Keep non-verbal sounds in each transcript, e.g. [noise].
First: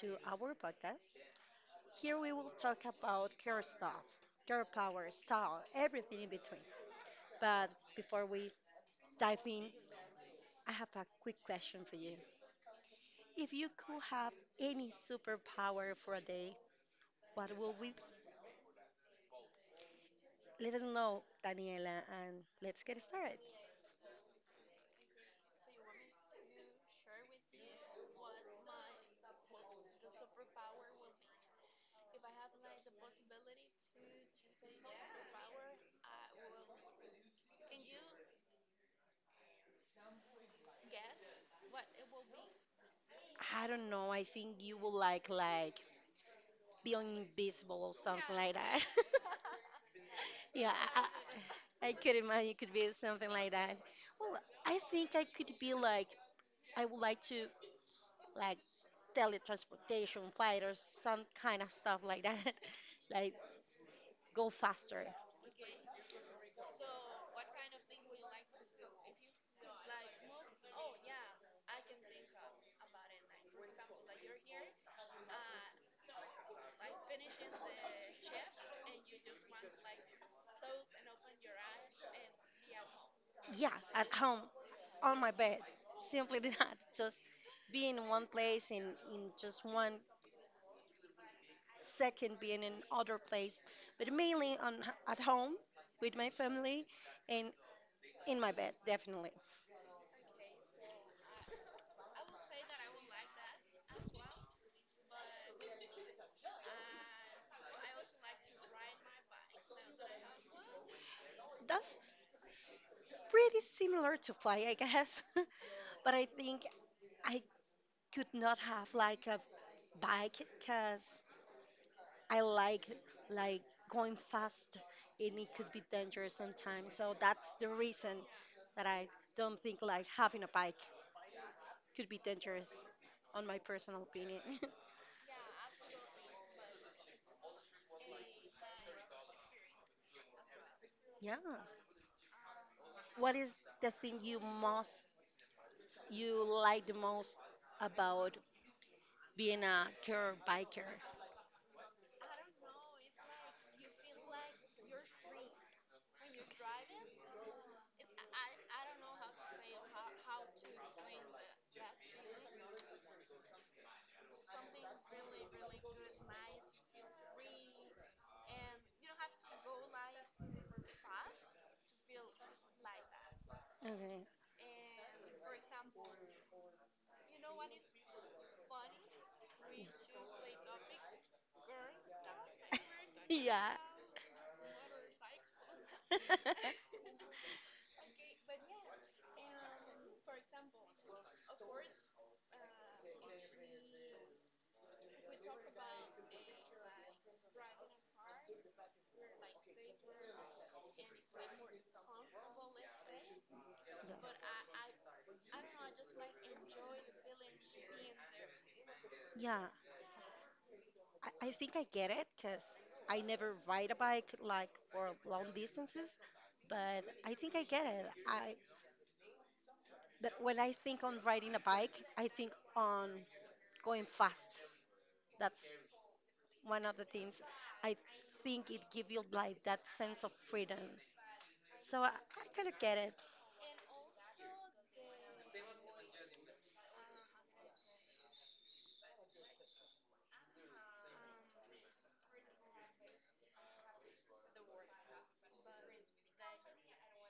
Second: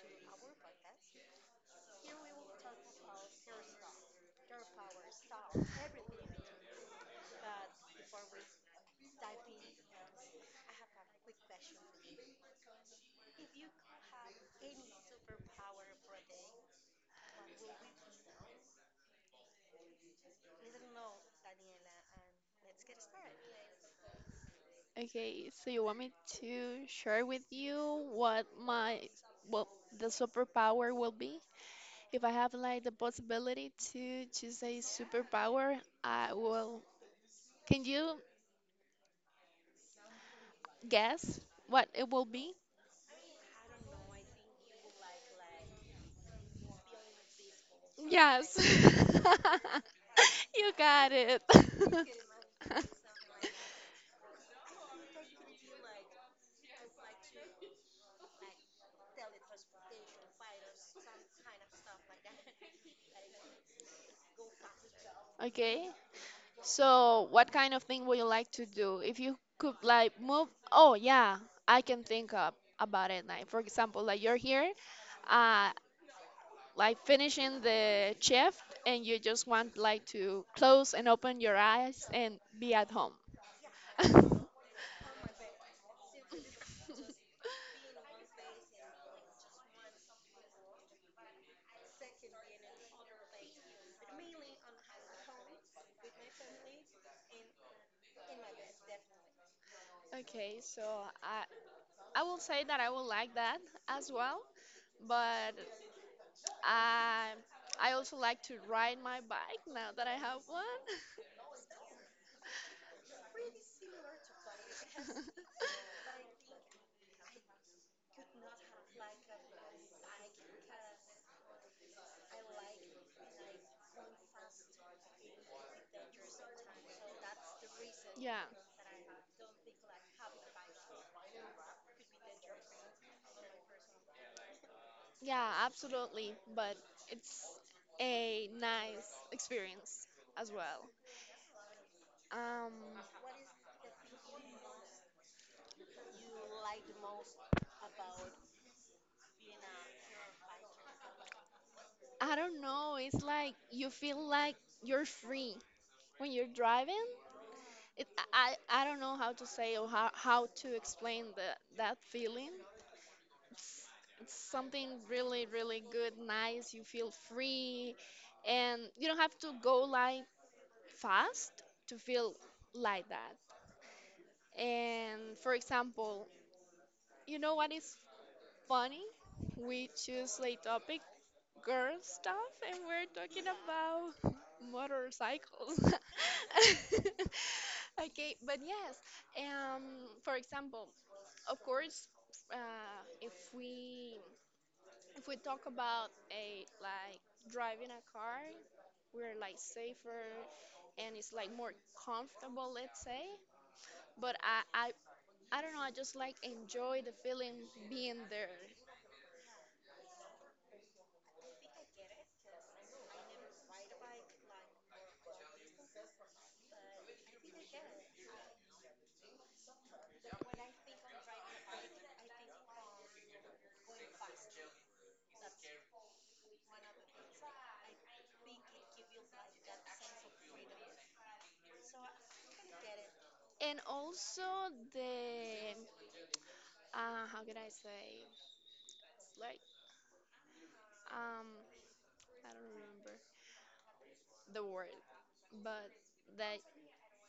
to our podcast. Here we will talk about care stuff, care power, style, everything in between. But before we dive in, I have a quick question for you. If you could have any superpower for a day, what would we? Let us know, Daniela, and let's get started. Okay, so you want me to share with you what my well the superpower will be? If I have like the possibility to choose a superpower, I will. Can you guess what it will be? I don't know. I think you would like being invisible or something like Yes. that. [laughs] [laughs] Yeah, You got it. I could imagine it could be [laughs] something like that. Well, I think I could be like I would like to like teletransportation fighters, some kind of stuff like that. [laughs] Like go faster. Okay. So, what kind of thing would you like to do? If you could like move, oh yeah, I can think up about it. Like for example, like you're here, uh, like finishing the shift, and you just want like to close and open your eyes and be at home. Yeah, at home, [laughs] on my bed. Simply [laughs] that. Just being in one place and in just one second being in other place. But mainly on at home with my family and in my bed, definitely. Okay, so I I will say that I will like that as well, but I I also like to ride my bike now that I have That's pretty one. similar to fly, I guess. [laughs] [laughs] But I think I could not have like a bike because I like going fast, and it could be dangerous sometimes. So that's the reason Yeah, that I don't think like having a bike could be dangerous on my personal opinion. yeah, absolutely. But it's a nice experience as well. [laughs] Yeah. Um, What is the thing you like the most about being a girl biker? I don't know. It's like you feel like you're free when you're driving. It, I don't know how to say or how to explain that feeling. It's, it's something really, really good, nice. You feel free, and you don't have to go like fast to feel like that. Okay. And for example, you know what is funny? We choose a topic, girl stuff, and we're [laughs] talking Yeah. about motorcycles. [laughs] Okay, but yes, um, for example, of course, uh, if we if we talk about a like driving a car, we're like safer and it's like more comfortable, let's say. But I don't know, I just like enjoy the feeling being there. Yeah. Yeah, I think I get it because I never ride a bike like for long distances, but I think I get it. I but when I think on riding a bike, I think on going fast. That's one of the things I think it gives you like that sense of freedom. So I kind of get it. And also the how can I say? Like um I don't remember the word, but that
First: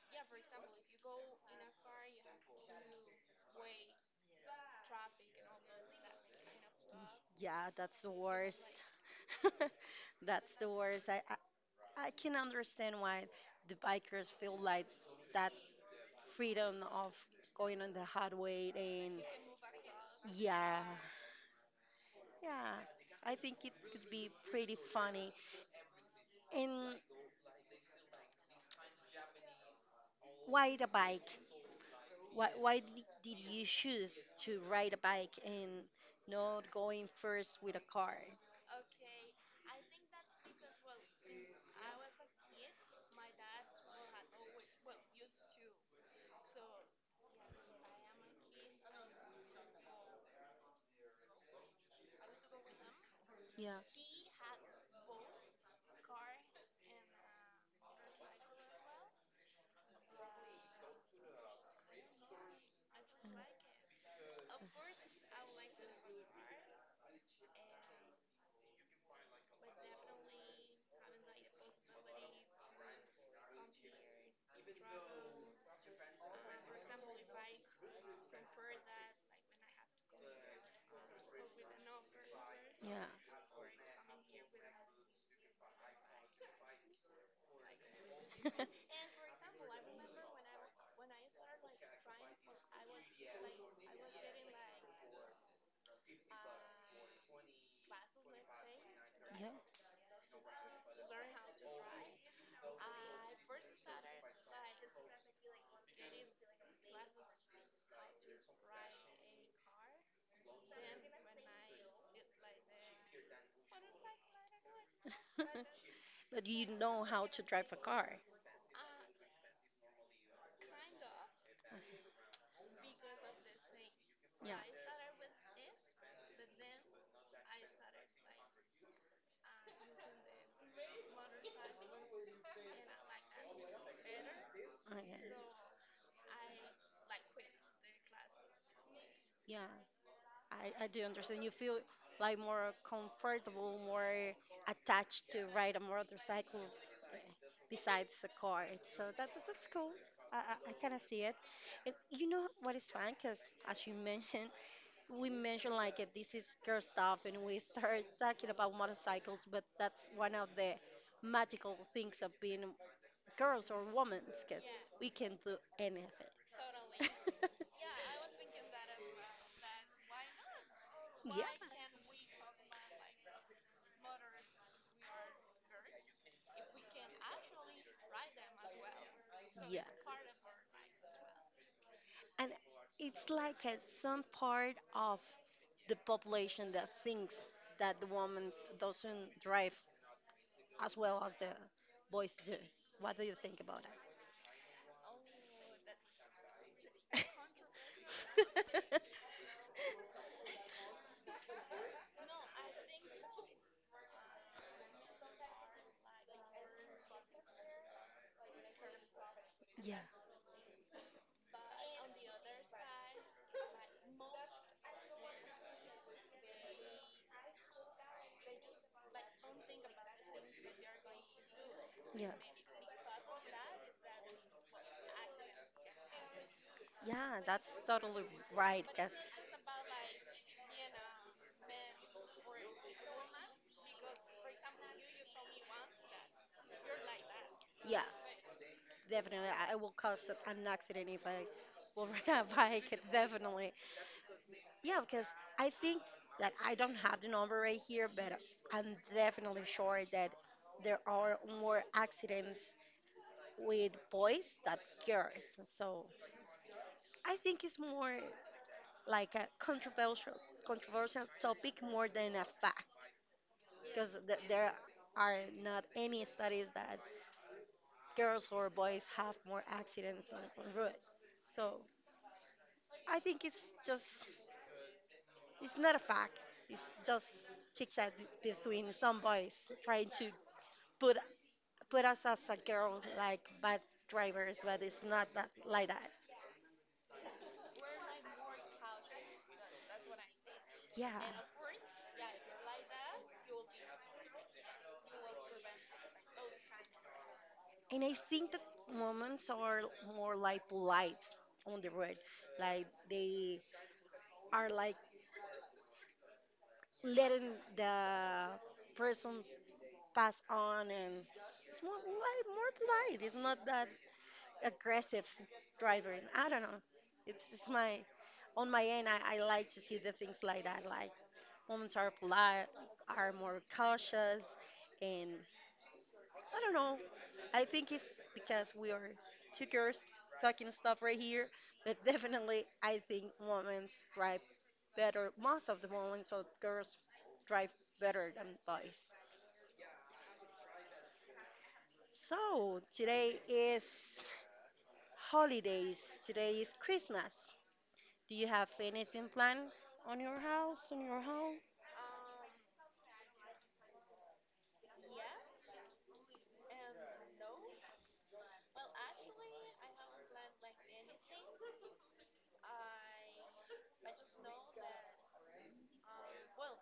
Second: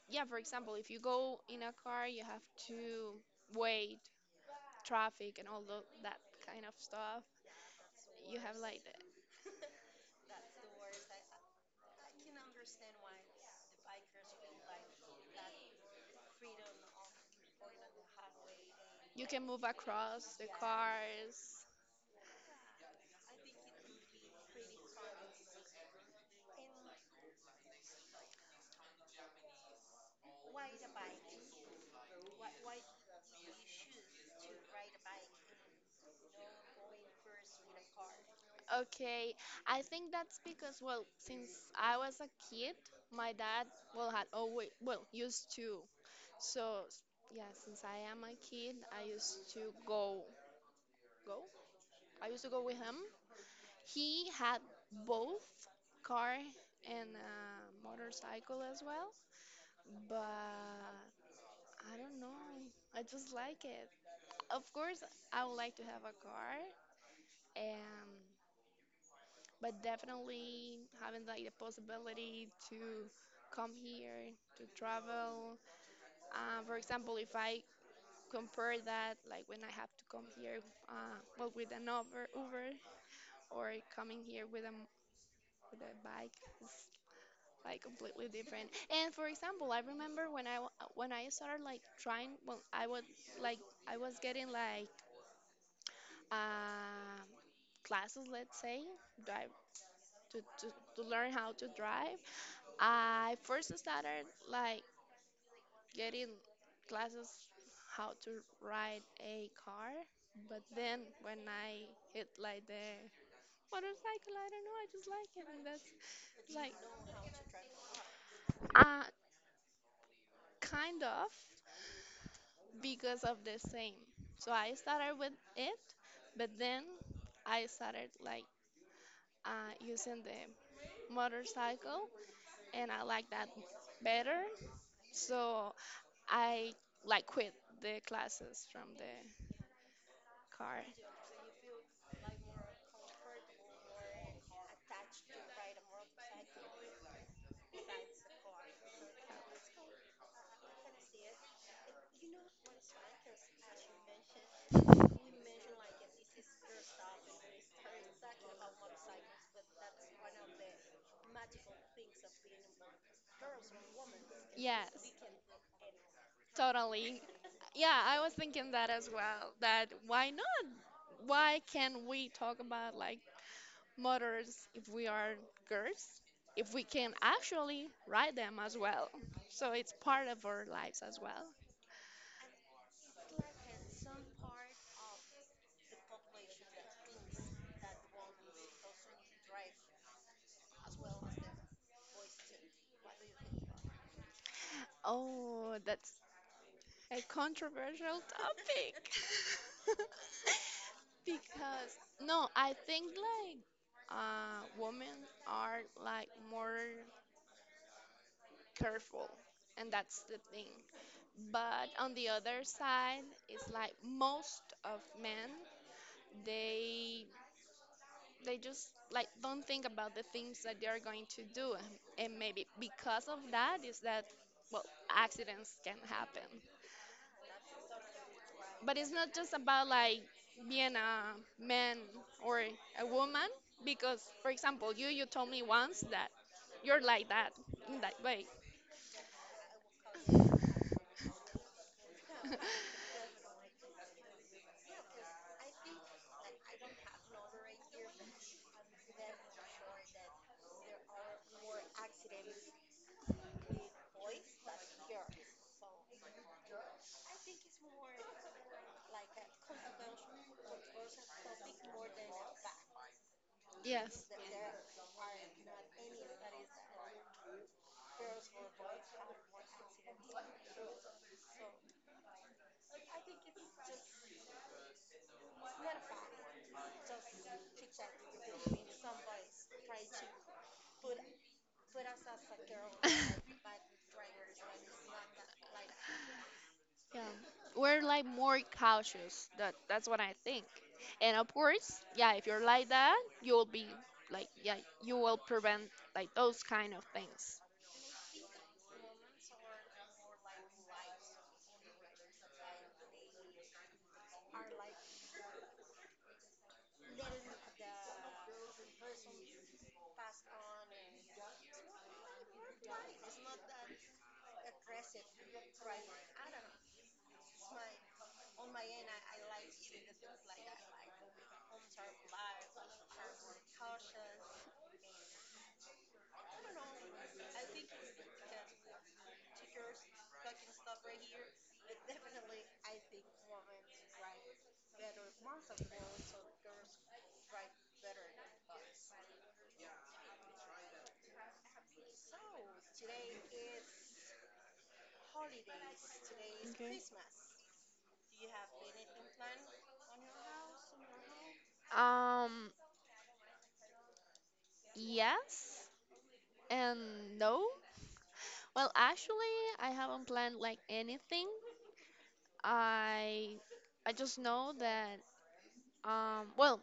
yeah, for example, if you go in a car, you have to wait traffic and all that kind of stuff. Yeah, that's the You have worst. like the, [laughs] That's the worst. I can understand why the bikers feel like that freedom of going on the hard way, and you can move across the yeah, cars. yeah, I think it could be pretty funny. And why the bike, did you choose to ride a bike and not going first with a car? Okay, I think that's because, well, since I was a kid, my dad, well, had always, well, used to. So, yeah, since I am a kid, I used to go, go? I used to go with him. Yeah. He had both car and a motorcycle as well, but I don't know. I just like it. Of course, I would like to have a car. Um, but definitely having like the possibility to come here to travel, for example if I compare that like when I have to come here, well with an uber Yeah. or coming here with a with a bike, it's like completely different. [laughs] And for example I remember when I when I started like trying, well I was like I was getting like um classes, let's say, drive to, to, to learn how to drive. I first started like getting classes how to ride a car, but then when I hit like the motorcycle, I don't know, I just like Yeah. it, and that's [laughs] But you like know how to drive a car? uh kind of because of the same. So Yeah. I started with it, but then I started like using the motorcycle, and I like that better. Okay. So I like quit the classes from the Yeah, car. I do understand. You feel like more comfortable, more attached to ride a motorcycle, eh, besides the car. So that's cool. I kind of see it. And you know what is fun? Because as you mentioned, we mentioned like this is girl stuff and we start [laughs] talking about motorcycles, but that's one of the magical things of being girls or women because we Yes, can do anything. totally. Yeah, I was thinking that as [laughs] well. That why not? Why Yeah. can't we talk about like motors if we are girls? If we can actually ride them as well. So Yeah. it's part of our lives as well. And it's like a, some part of the population that thinks that the woman doesn't drive as well as the boys do. What do you think about that? Oh, that's a controversial topic. [laughs] [laughs] Because no, I think like women are like more careful and Yeah. that's the thing, but on the other side it's like most of men, they they just like don't think about the things that they are going to do, Yeah. and maybe because of that is that, well, accidents can happen. Yeah, that's totally right. But it's Yes. not just about like being a man or a woman, because for example you told me once that you're like that in Yeah, that way. definitely. I will cause an accident if I will [laughs] ride a bike. [laughs] Definitely. Yeah, because I think that I don't have the number right here, but I'm definitely sure that there are more accidents with boys that girls. So I think it's more like a controversial topic more than a fact because Yes. There are not any studies that girls or boys have more accidents on, road. So I think it's just it's not a fact. It's just chit chat between some boys trying to put put us as a girl like bad drivers, but it's not that like that. Yeah. We're like more cautious. That's what I think. Yeah. And of course, yeah, if you're like that, you'll be like, yeah, you will prevent like those kind of things. And I think that moments are more like polite on the road. Like they are like letting the person pass on, and it's more polite, more polite. It's not that aggressive driver. And I don't know. It's my, on my end, I like to see the things like that. Like moments are polite, are more cautious, and I don't know. I think it's because we are two girls talking stuff right here, but [laughs] definitely I think women drive better. Most of the women, so girls drive better than boys. So today is holidays. Today is Okay. Christmas. Do you have anything planned on your house, on your home? Um yes and no. Well, actually, I haven't planned like anything. I I just know that, well,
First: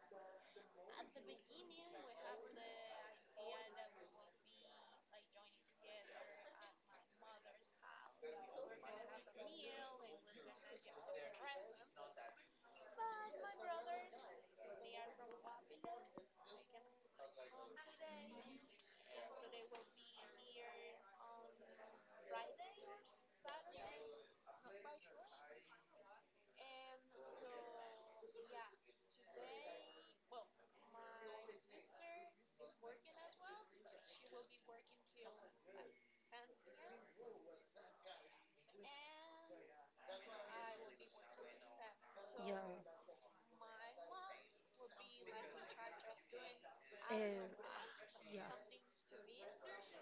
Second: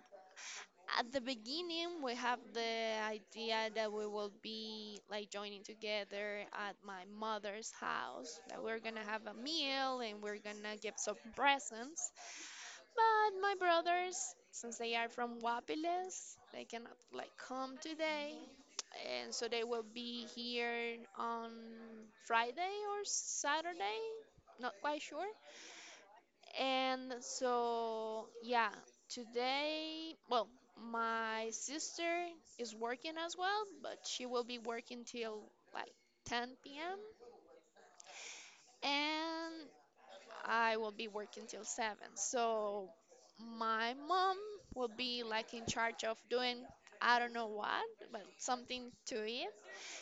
at the beginning we have the idea that we will be like joining together at my mother's house, that we're gonna have a meal and we're gonna give some presents, but my brothers, since they are from Guapiles, they cannot like come today, and so they will be here on Friday or Saturday, not quite sure. And so, yeah, today, well, my sister is working as well, but she will be working till like 10 p.m. and I will be working till 7. Yeah. So my mom will be like in charge of doing I don't Eh, know what, but yeah. something to eat.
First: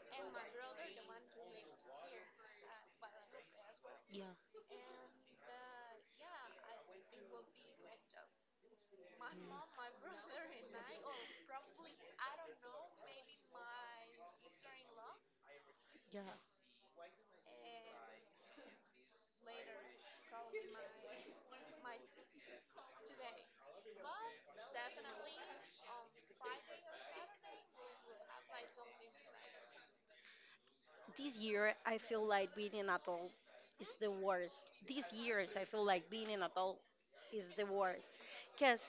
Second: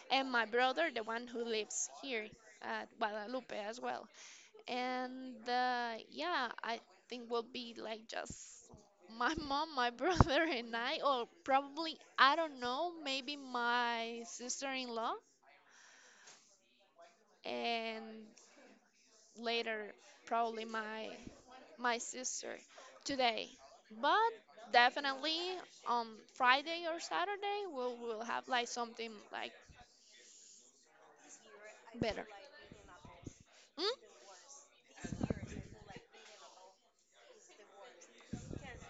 And my brother, the one who lives here at Guadalupe as well, Yeah. and yeah, I think will be like just my mom, my [laughs] brother, and I, or probably, I don't know, maybe my sister in law, Yeah. and later, probably my sister today. But definitely on Friday or Saturday, we'll have like something like This year, I better. feel like being an adult Hmm? is the worst. These years, I feel like being an adult is the worst because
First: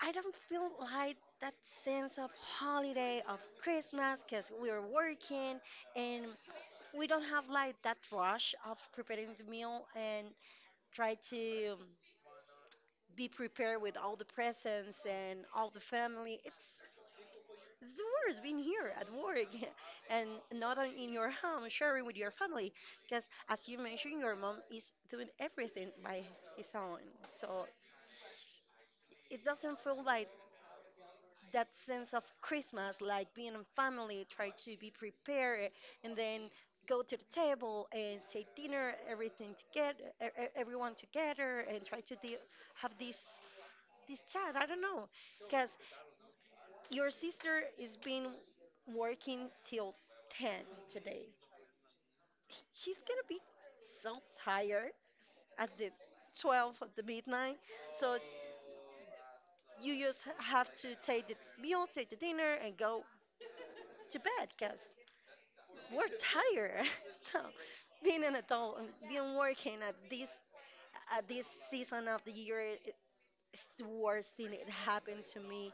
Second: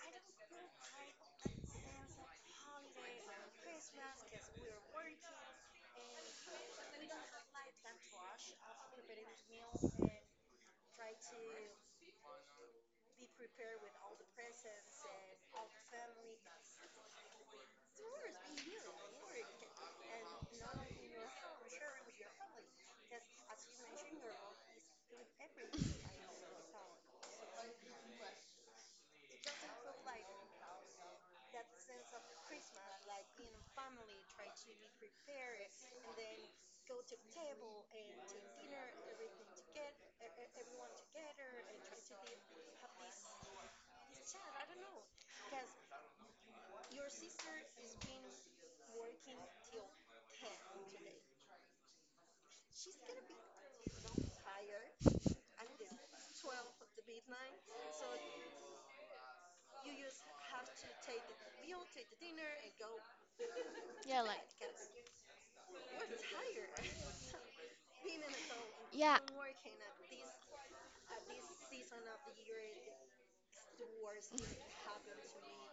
I don't feel like that sense of holiday of Christmas because we're working, and we don't have like that rush of preparing the meal and try to be prepared with all the presents and all the family. It's the worst being here at work [laughs] and not in your home, sharing with your family. Because as you mentioned, your mom is doing everything by his own. So it doesn't feel like that sense of Christmas, like being in family, try to be prepared and then go to the table and take dinner, everything together, everyone together, and try to deal, have this chat. I don't know, because your sister is been working till 10 today. She's gonna be so tired at the 12 at the midnight. So you just have to take the meal, take the dinner, and go to Yeah, like, bed because we're tired. [laughs] So being an adult and yeah. being working at this season of the year, it's the worst thing that happened to me.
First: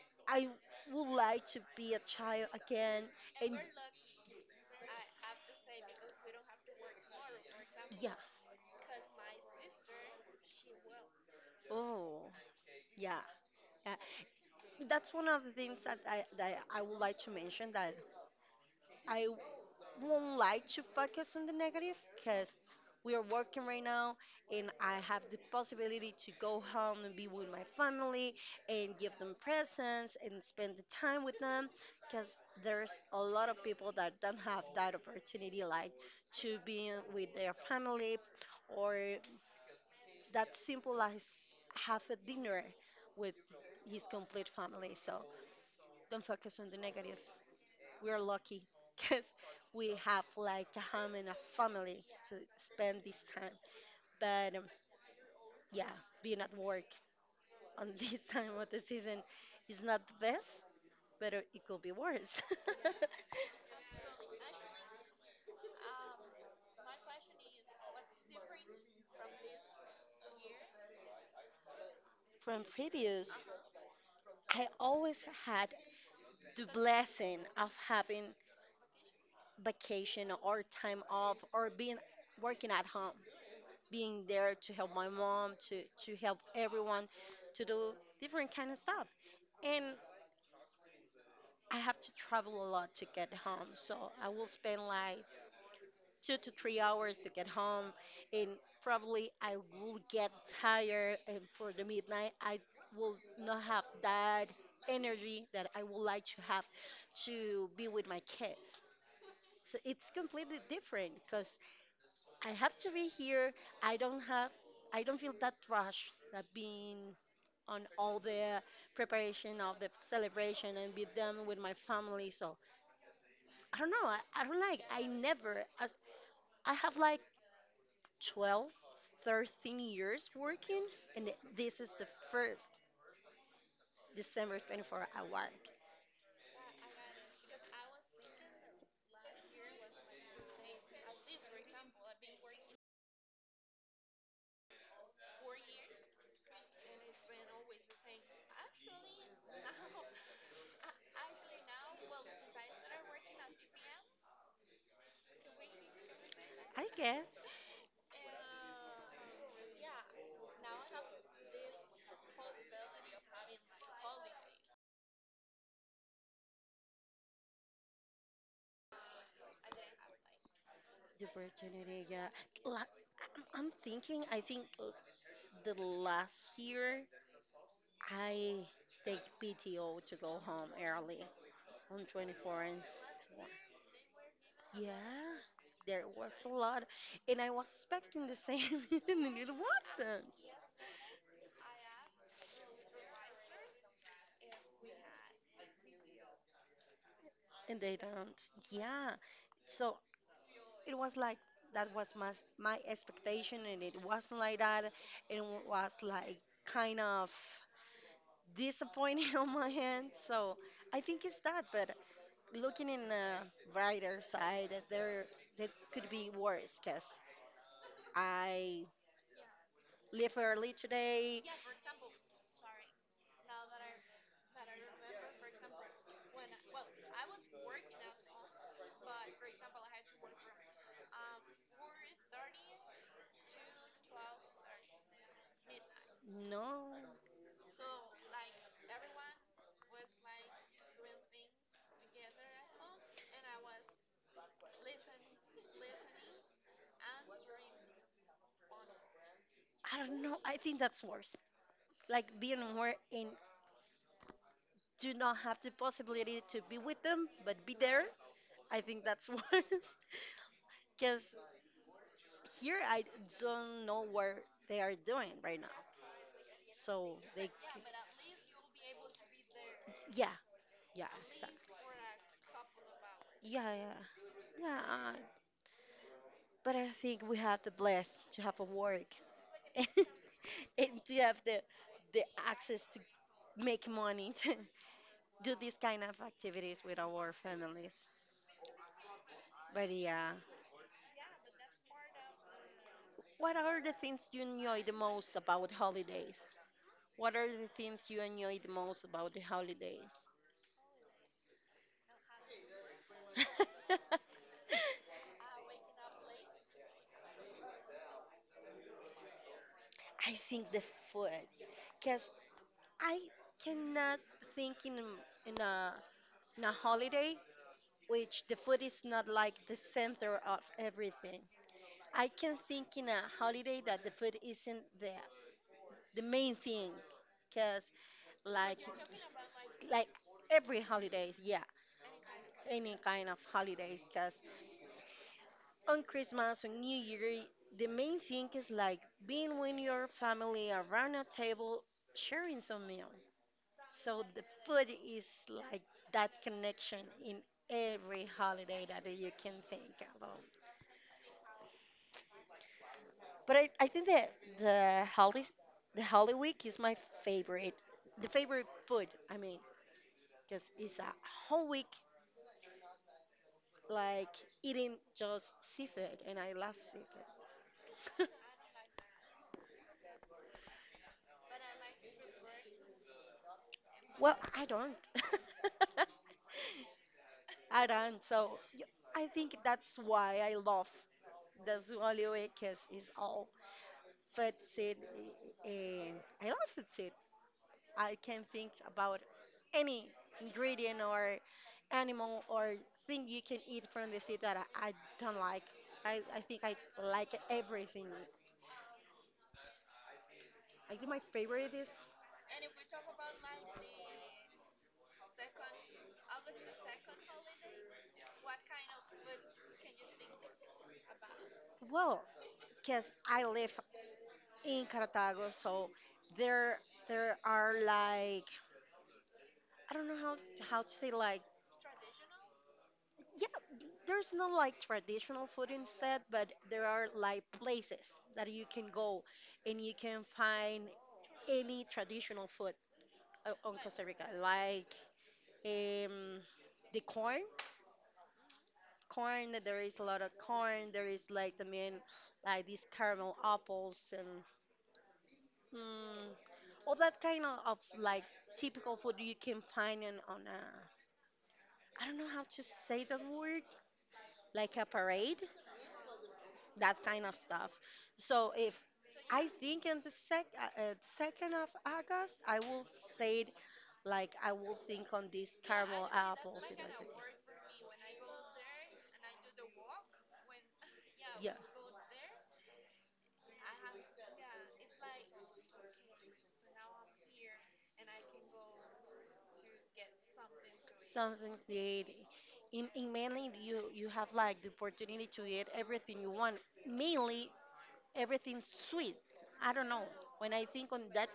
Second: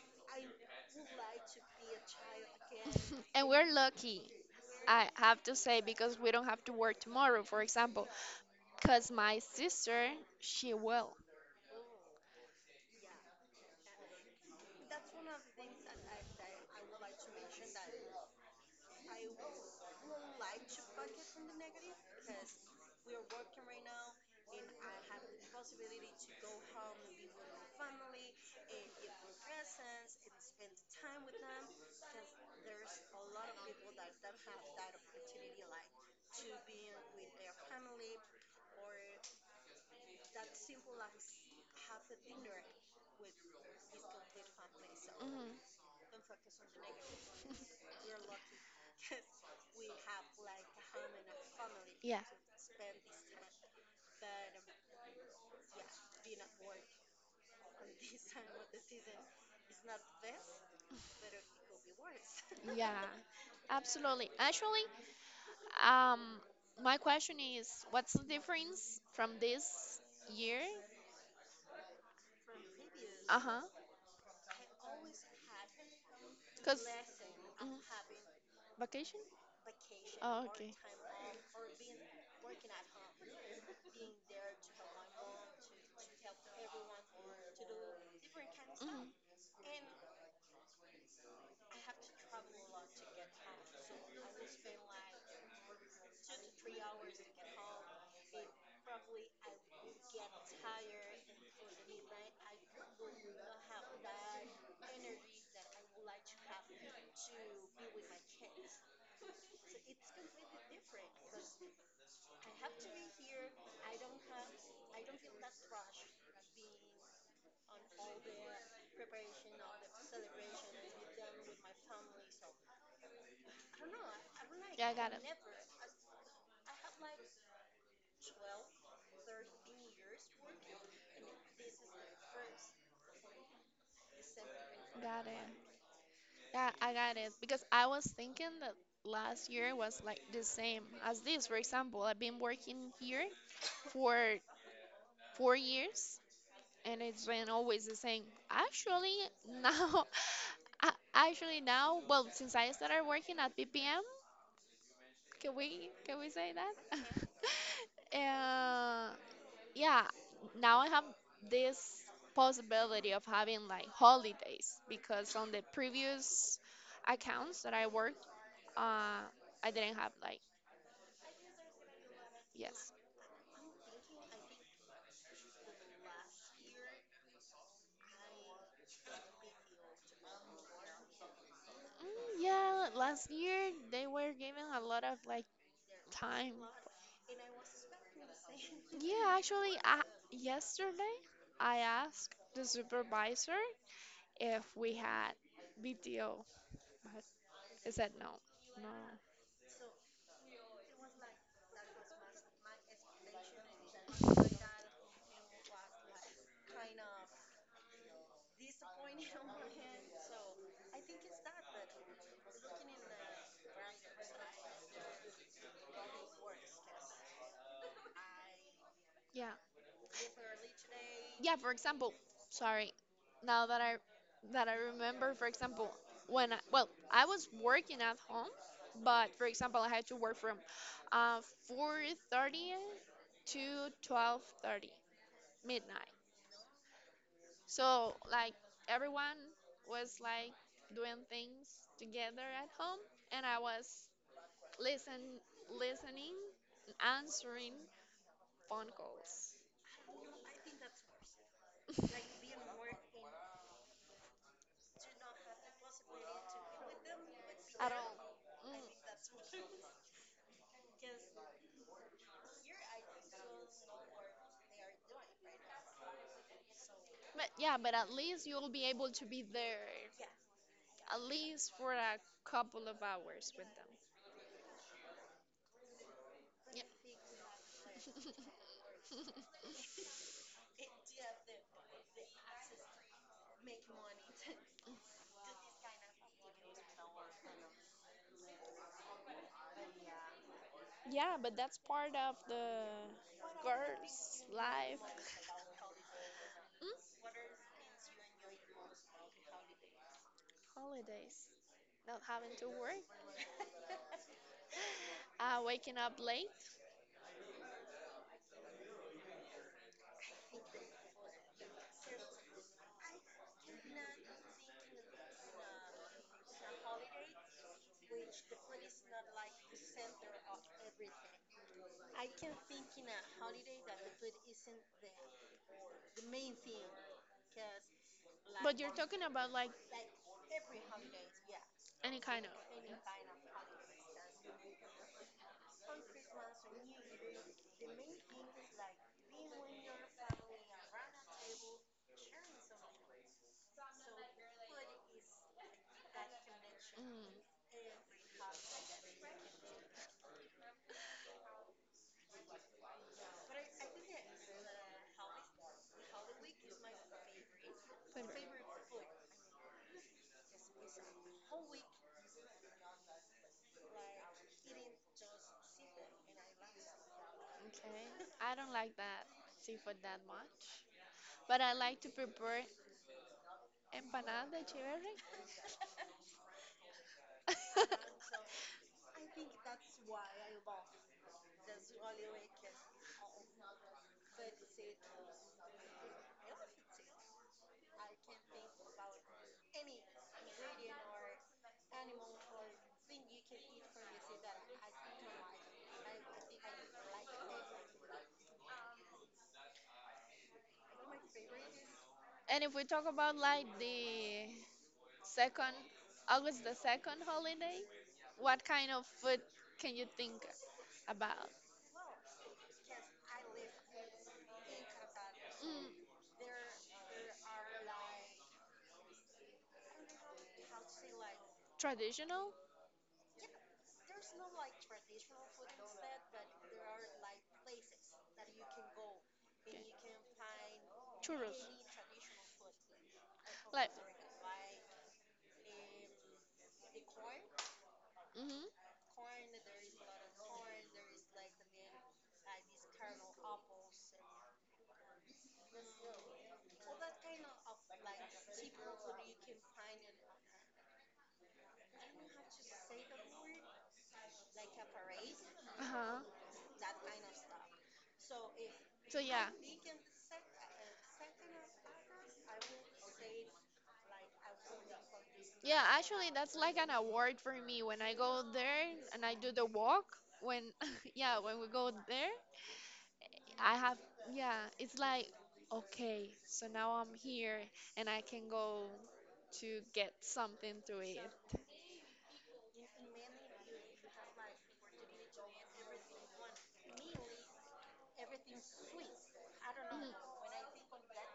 [laughs] I would like to be a child again. And And we're lucky, I have to say, because we don't have to work tomorrow, for example. yeah. Because my sister, she will. Oh, yeah. Yeah. That's one of the things that that I would like to mention, that I won't like to focus on the negative because we are working right now and I have the possibility to go home and be with my family and give them presents and spend the time with them because there's a lot of people that don't have that opportunity like to be with their family or that simple as have a dinner with his complete family. So Hmm. don't focus on the negative. We are lucky [laughs] because we have like a home and a family Yeah, to spend this time. But yeah, being at work on [laughs] this time of the season is not the best, but it could be worse. yeah, [laughs] absolutely. Actually, um, my question is what's the difference from this year. From Uh previous, huh. I always had the Because blessing of having vacation. vacation Oh, or okay. time off or being working at home. Being there to help my mom, to help everyone, to do different kind of stuff. Mhm. And I have to travel a lot to get home, so I will spend like 2 to 3 hours to get home, and probably I will get tired. And for the midnight, I will not have that energy that I would like to have to be with my kids. So it's completely different because I have to be here. I don't have I don't feel that rush that being on all the preparation of the celebration and with them with my family. So I don't know. I don't like Yeah, I I got it. never as I have like 12, 13 years working, and this is the first December 24th I Got it. work. Yeah, I got it. Because I was thinking that last year was like the same as this. For example, I've been working here for 4 years and it's been always the same. Actually, now, [laughs] actually now, well, since I started working at BPM, can we say that? I [laughs] guess uh, yeah, now I have this possibility of having like holidays because on the previous accounts that I worked, uh, I didn't have like the opportunity, yeah. La- yes. I'm thinking, I think the last year I take PTO to go home early on Mm. 24 and four. Yeah, last year they were given a lot of Yeah, like there was a time. lot, and I was expecting the same, [laughs] and Yeah, it actually, wasn't, yesterday I asked the supervisor if we had BTO, but and he they said no. don't. No. Yeah, so it was like that was my expectation, and it wasn't like that, and it was like kind of disappointing [laughs] on my end. So I think it's that, but looking in the brighter side, there could be worse, cause I Yeah. leave early today. Yeah, for example, sorry. Now that I remember, for example, when I, well, I was working at home, but for example, I had to work from uh 4:30 to 12:30 midnight. No, So like everyone was like doing things together at home, and I was listen listening, answering phone calls. I don't know. I think that's worse. Like being [laughs] more and do not have the possibility to be with them, but be At there. all. Mm. I think that's [laughs] worse. Because here I don't know where they are doing right now. So they, But yeah, but at least you'll be able to be there yeah, yeah, at exactly. least for a couple of hours. Yeah, yeah, yeah. But I think we have the bless to have a work [laughs] and to have the access make money to [laughs] do these kind of activities with our families. But yeah, Yeah, but that's part of the what are the things you girl's enjoy the life. most about holidays? Mm? What are the things you enjoy the most about the holidays? Holidays. Not having to work, [laughs] waking up late. I think the food, because I cannot think in a in a holiday which the food is not like the center of everything. I can think in a holiday that the food isn't the main thing, because like But you're talking about like like every holidays yeah any kind of. any kind of holidays because on Christmas on New Year the main thing is like being with your family around a table sharing some meal so the food is like that connection Mm, in every holiday that you can think about. But I think that the holiday the holy week is my favorite, the favorite. favorite food I mean, because it's a whole week like eating just seafood, and I love seafood. Okay. I [laughs] don't like that seafood that much, but I like to prepare Well, empanada de I don't. chiverri. [laughs] I don't. [laughs] So I think that's why I love the Zwali way because it's all food seed, and I love food seed. I can think about any ingredient or animal or thing you can eat from the seed that I don't like. I think I like everything. I think my favorite is And if we talk about like the second, August the second holiday, what kind of food can you think about? well, because I live in Cartago. Mm, So there there are like I don't know how to say like traditional yeah, there's no like traditional food instead, but there are like places that you can go and you can find churros. any traditional food on Like, Costa Rica, like um, the corn. mhm, Corn, there is a lot of corn. There is like the main, like these caramel apples and Mm, all that kind of like typical food you can find on a, I don't know how to say that word, like a parade, uh-huh. that kind of stuff. So if So yeah, I think in the 2nd of August, I will say it like I will think on these yeah. caramel Actually, that's apples like and an like that. award for me when I go there and I do the walk. When [laughs] yeah, Yeah. when we go there, I have yeah. It's like okay, so now I'm here and I can go to get something to eat. Something creative. In mainly you have like the opportunity to eat everything you want, mainly everything sweet. I don't know. Mm. When I think on that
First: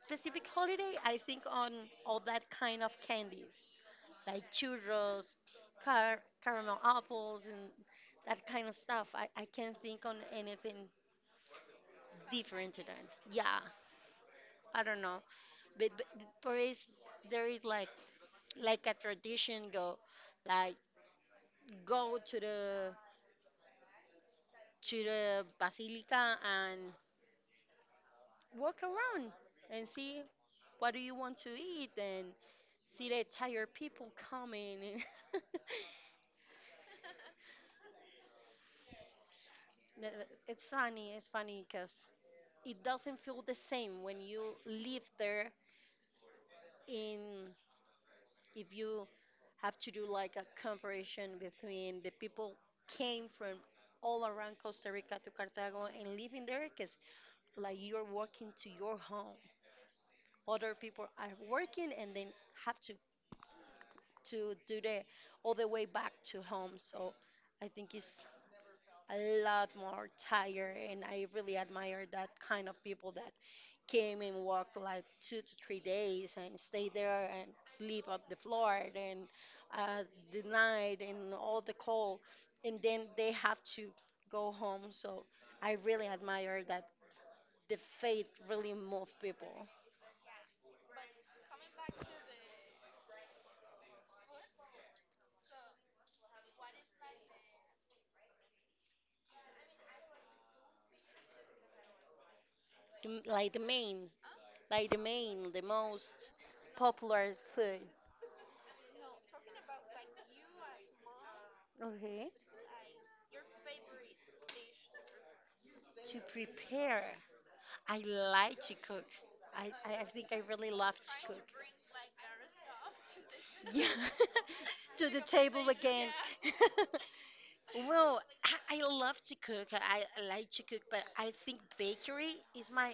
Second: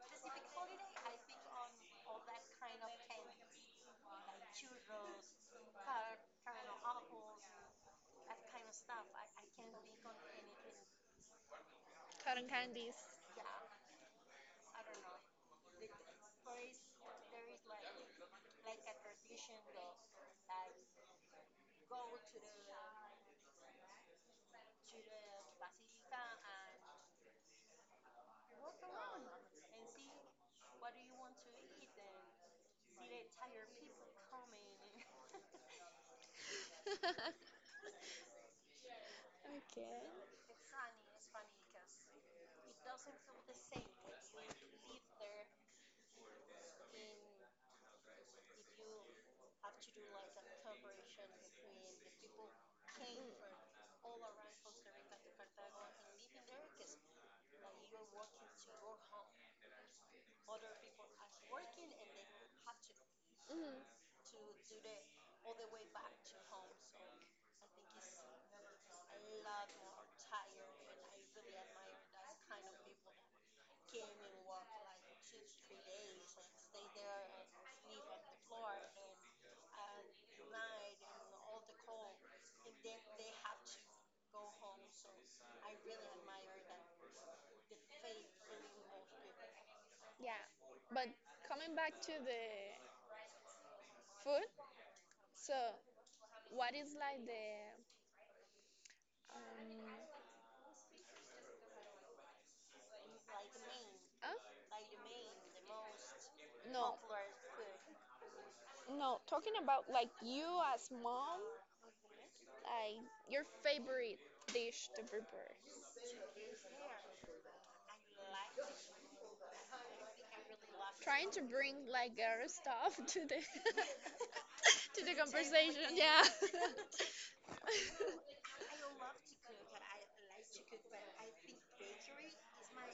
specific holiday, I think on all that kind of candies, like churros, car caramel apples, and that kind of stuff. I can't think on anything Cotton different to candies. that. Yeah, I don't know. But there is there is like a tradition go like go to the basilica and walk around and see what do you want to eat and see the tired people coming. [laughs] [laughs] Okay. It's funny because it doesn't feel the same when you live there in if you have to do like a comparison between the people came from all around Costa Rica to Cartago and living there because like you're walking to your home. Other people are working and then have Mm, to do the all the way back to home. So I think it's a lot more tired and I really admire that kind of people that came and walked like 2 to 3 days and stay there and sleep on the floor and uh, the night and all the cold and then they have to go home. So I really admire that the faith really moved people, yeah. But coming back to the food, so what is like the um the- huh? like the main, the most No, popular food. no, talking about like you as mom, Okay. like your favorite dish to prepare. To prepare, I like to cook. I think I really love to Trying to cook. bring like girl stuff to the Yeah, [laughs] [laughs] to to the the table conversation. again. Yeah. [laughs] [laughs] Mhm. Well, I love to cook. I like to cook, but I think bakery is my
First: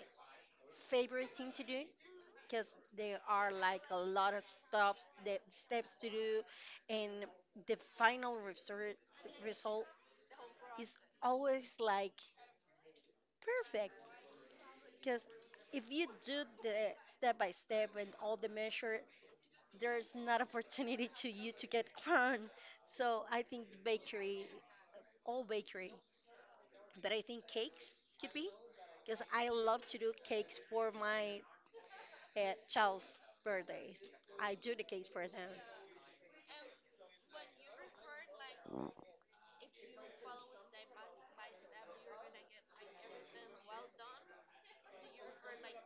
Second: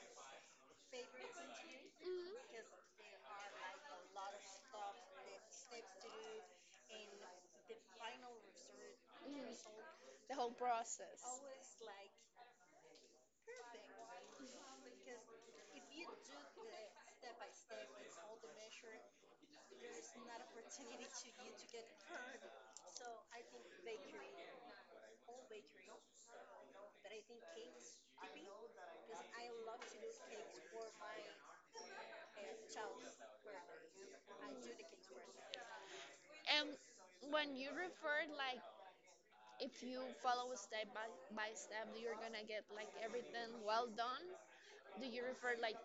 favorite thing to do Mhm. because there are like a lot of stops, the steps to do, and the final result The whole is process. always like perfect because if you do the step by step and all the measure, there's not [laughs] opportunity to you to get [laughs] burned. So I think bakery, all bakery, but I think cakes could be because I love to do cakes for my uh, child's birthdays. I do the cakes for them. And when you refer like if you follow by step, you're gonna get like everything well done. Do you refer like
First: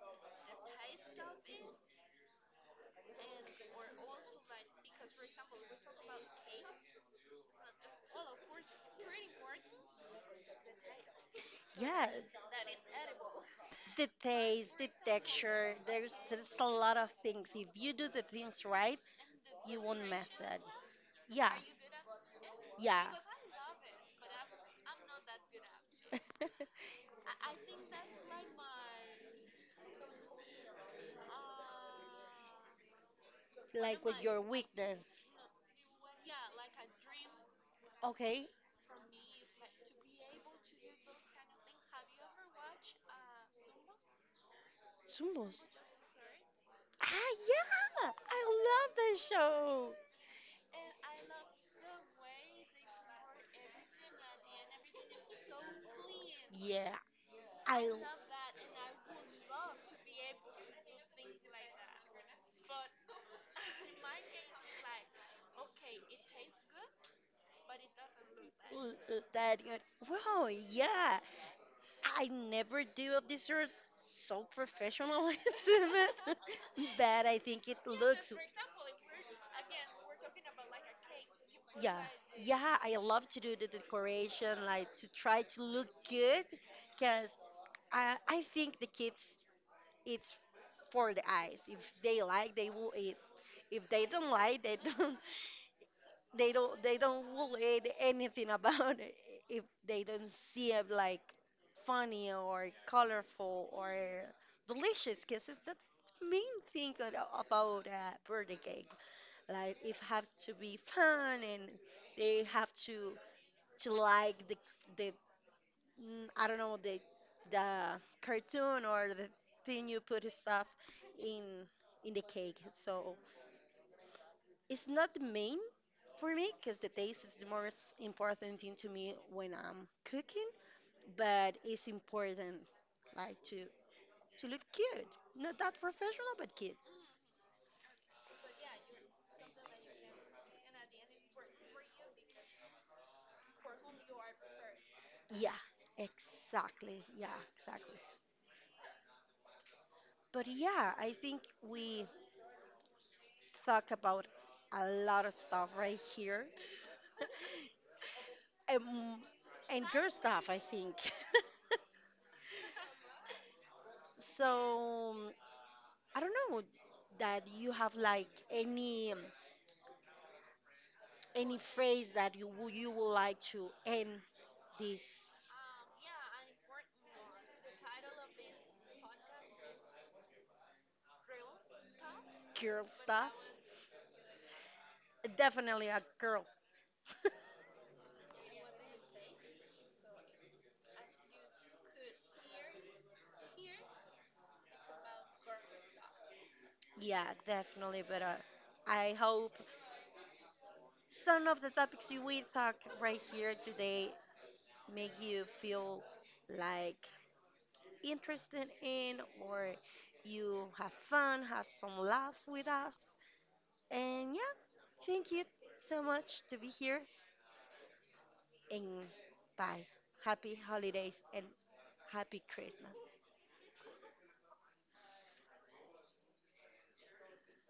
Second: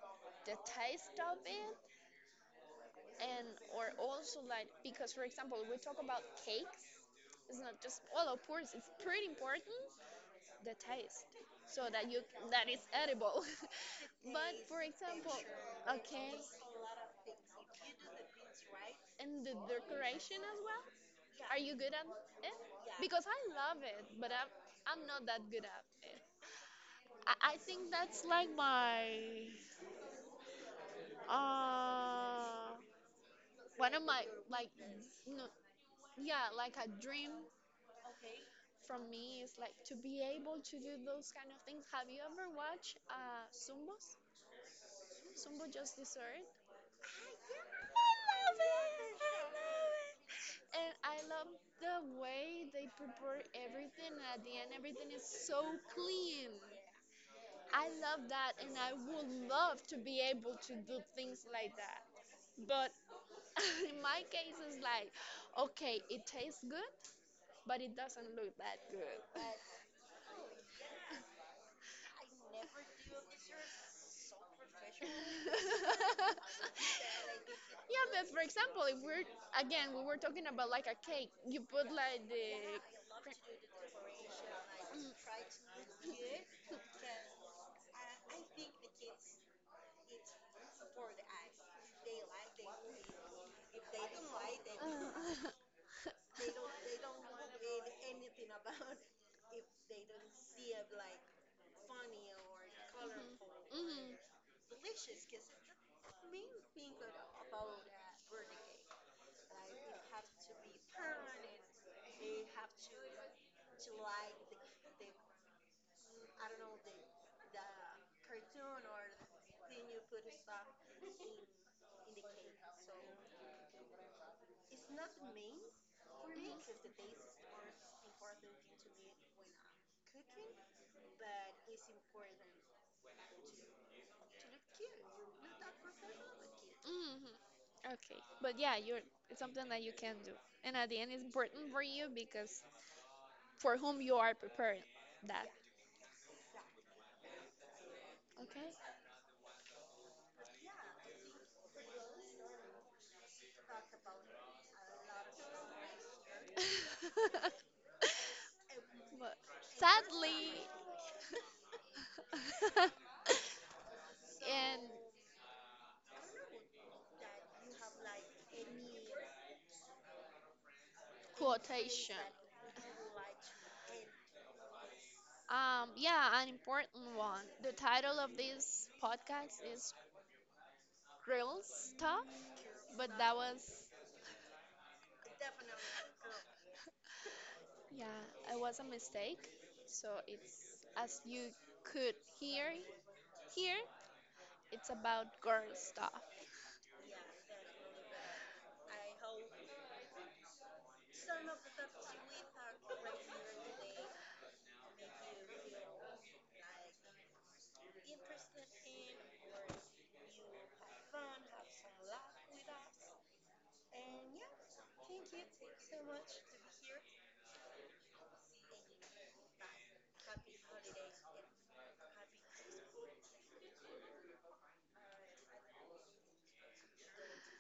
the taste of it, and or also like because for example we talk about cakes, it's not just, well, of course it's pretty important the taste so that Yeah, you, that is edible, the [laughs] but taste, for the example texture. There's okay, there's a lot of things. If you do the things right, and the you won't mess decoration as it. well, Yeah, are you good at it? yeah. Because I love it but I'm not that good at it. [laughs] I think that's like my uh one of Like with my your like, weakness. no, no, yeah, like a dream Okay, from me is like to be able to do those kind of things. Have you ever watched Zumbos? Zumbo Sumbos. Just Dessert? Ah, yeah, I love that show. And I love the way they prepare everything. At the end, everything is so clean. Yeah, I I L- love that, and I would love to be able to do things like that. But [laughs] in my case, it's like, okay, it tastes good, but it doesn't look that good. But that good. I Wow, yeah. I never never do do a dessert so [laughs] professional [laughs] as yeah, this, but [laughs] I think it but looks. for example, if we're again we were talking about like a cake, you put Yeah, like yeah. the I love to do the decoration, like to try to look good, because I think the kids it's for the eyes. If they like, they will eat. If they don't like, they don't. [laughs] Uh, [laughs] They don't. They don't will eat anything about it if they don't see it like funny or colorful or Mhm. delicious. Because it's the main thing about birthday cake. Like it has to be fun and they have to like the mm, I don't know the cartoon or the thing you put stuff in in the cake. So it's not the main for me because the taste is the most important thing to me when I'm cooking, but it's important like to look cute. Not that professional, but cute. Mhm. Okay, but yeah, you're it's something that you can do, and at the end, it's important for you because for whom you are prepared that Yeah, exactly. Yeah, exactly. okay. But yeah, I think we talk about a lot of stuff right here. [laughs] [laughs] um, But and girl stuff, sadly I think. [laughs] [laughs] in So I don't know that you have like any phrase quotation, that you would like to end this yeah, an important one, the title of this podcast is real stuff, girl but that stuff. was Definitely a girl. [laughs] yeah it was a mistake, so it's as you could hear here, it's about girl stuff. Yeah, definitely. But I hope some of the topics you we talk right here today make you feel like interested in or you have fun, have some laugh with us. And yeah, thank you so much to be here and bye. Happy holidays and happy Christmas.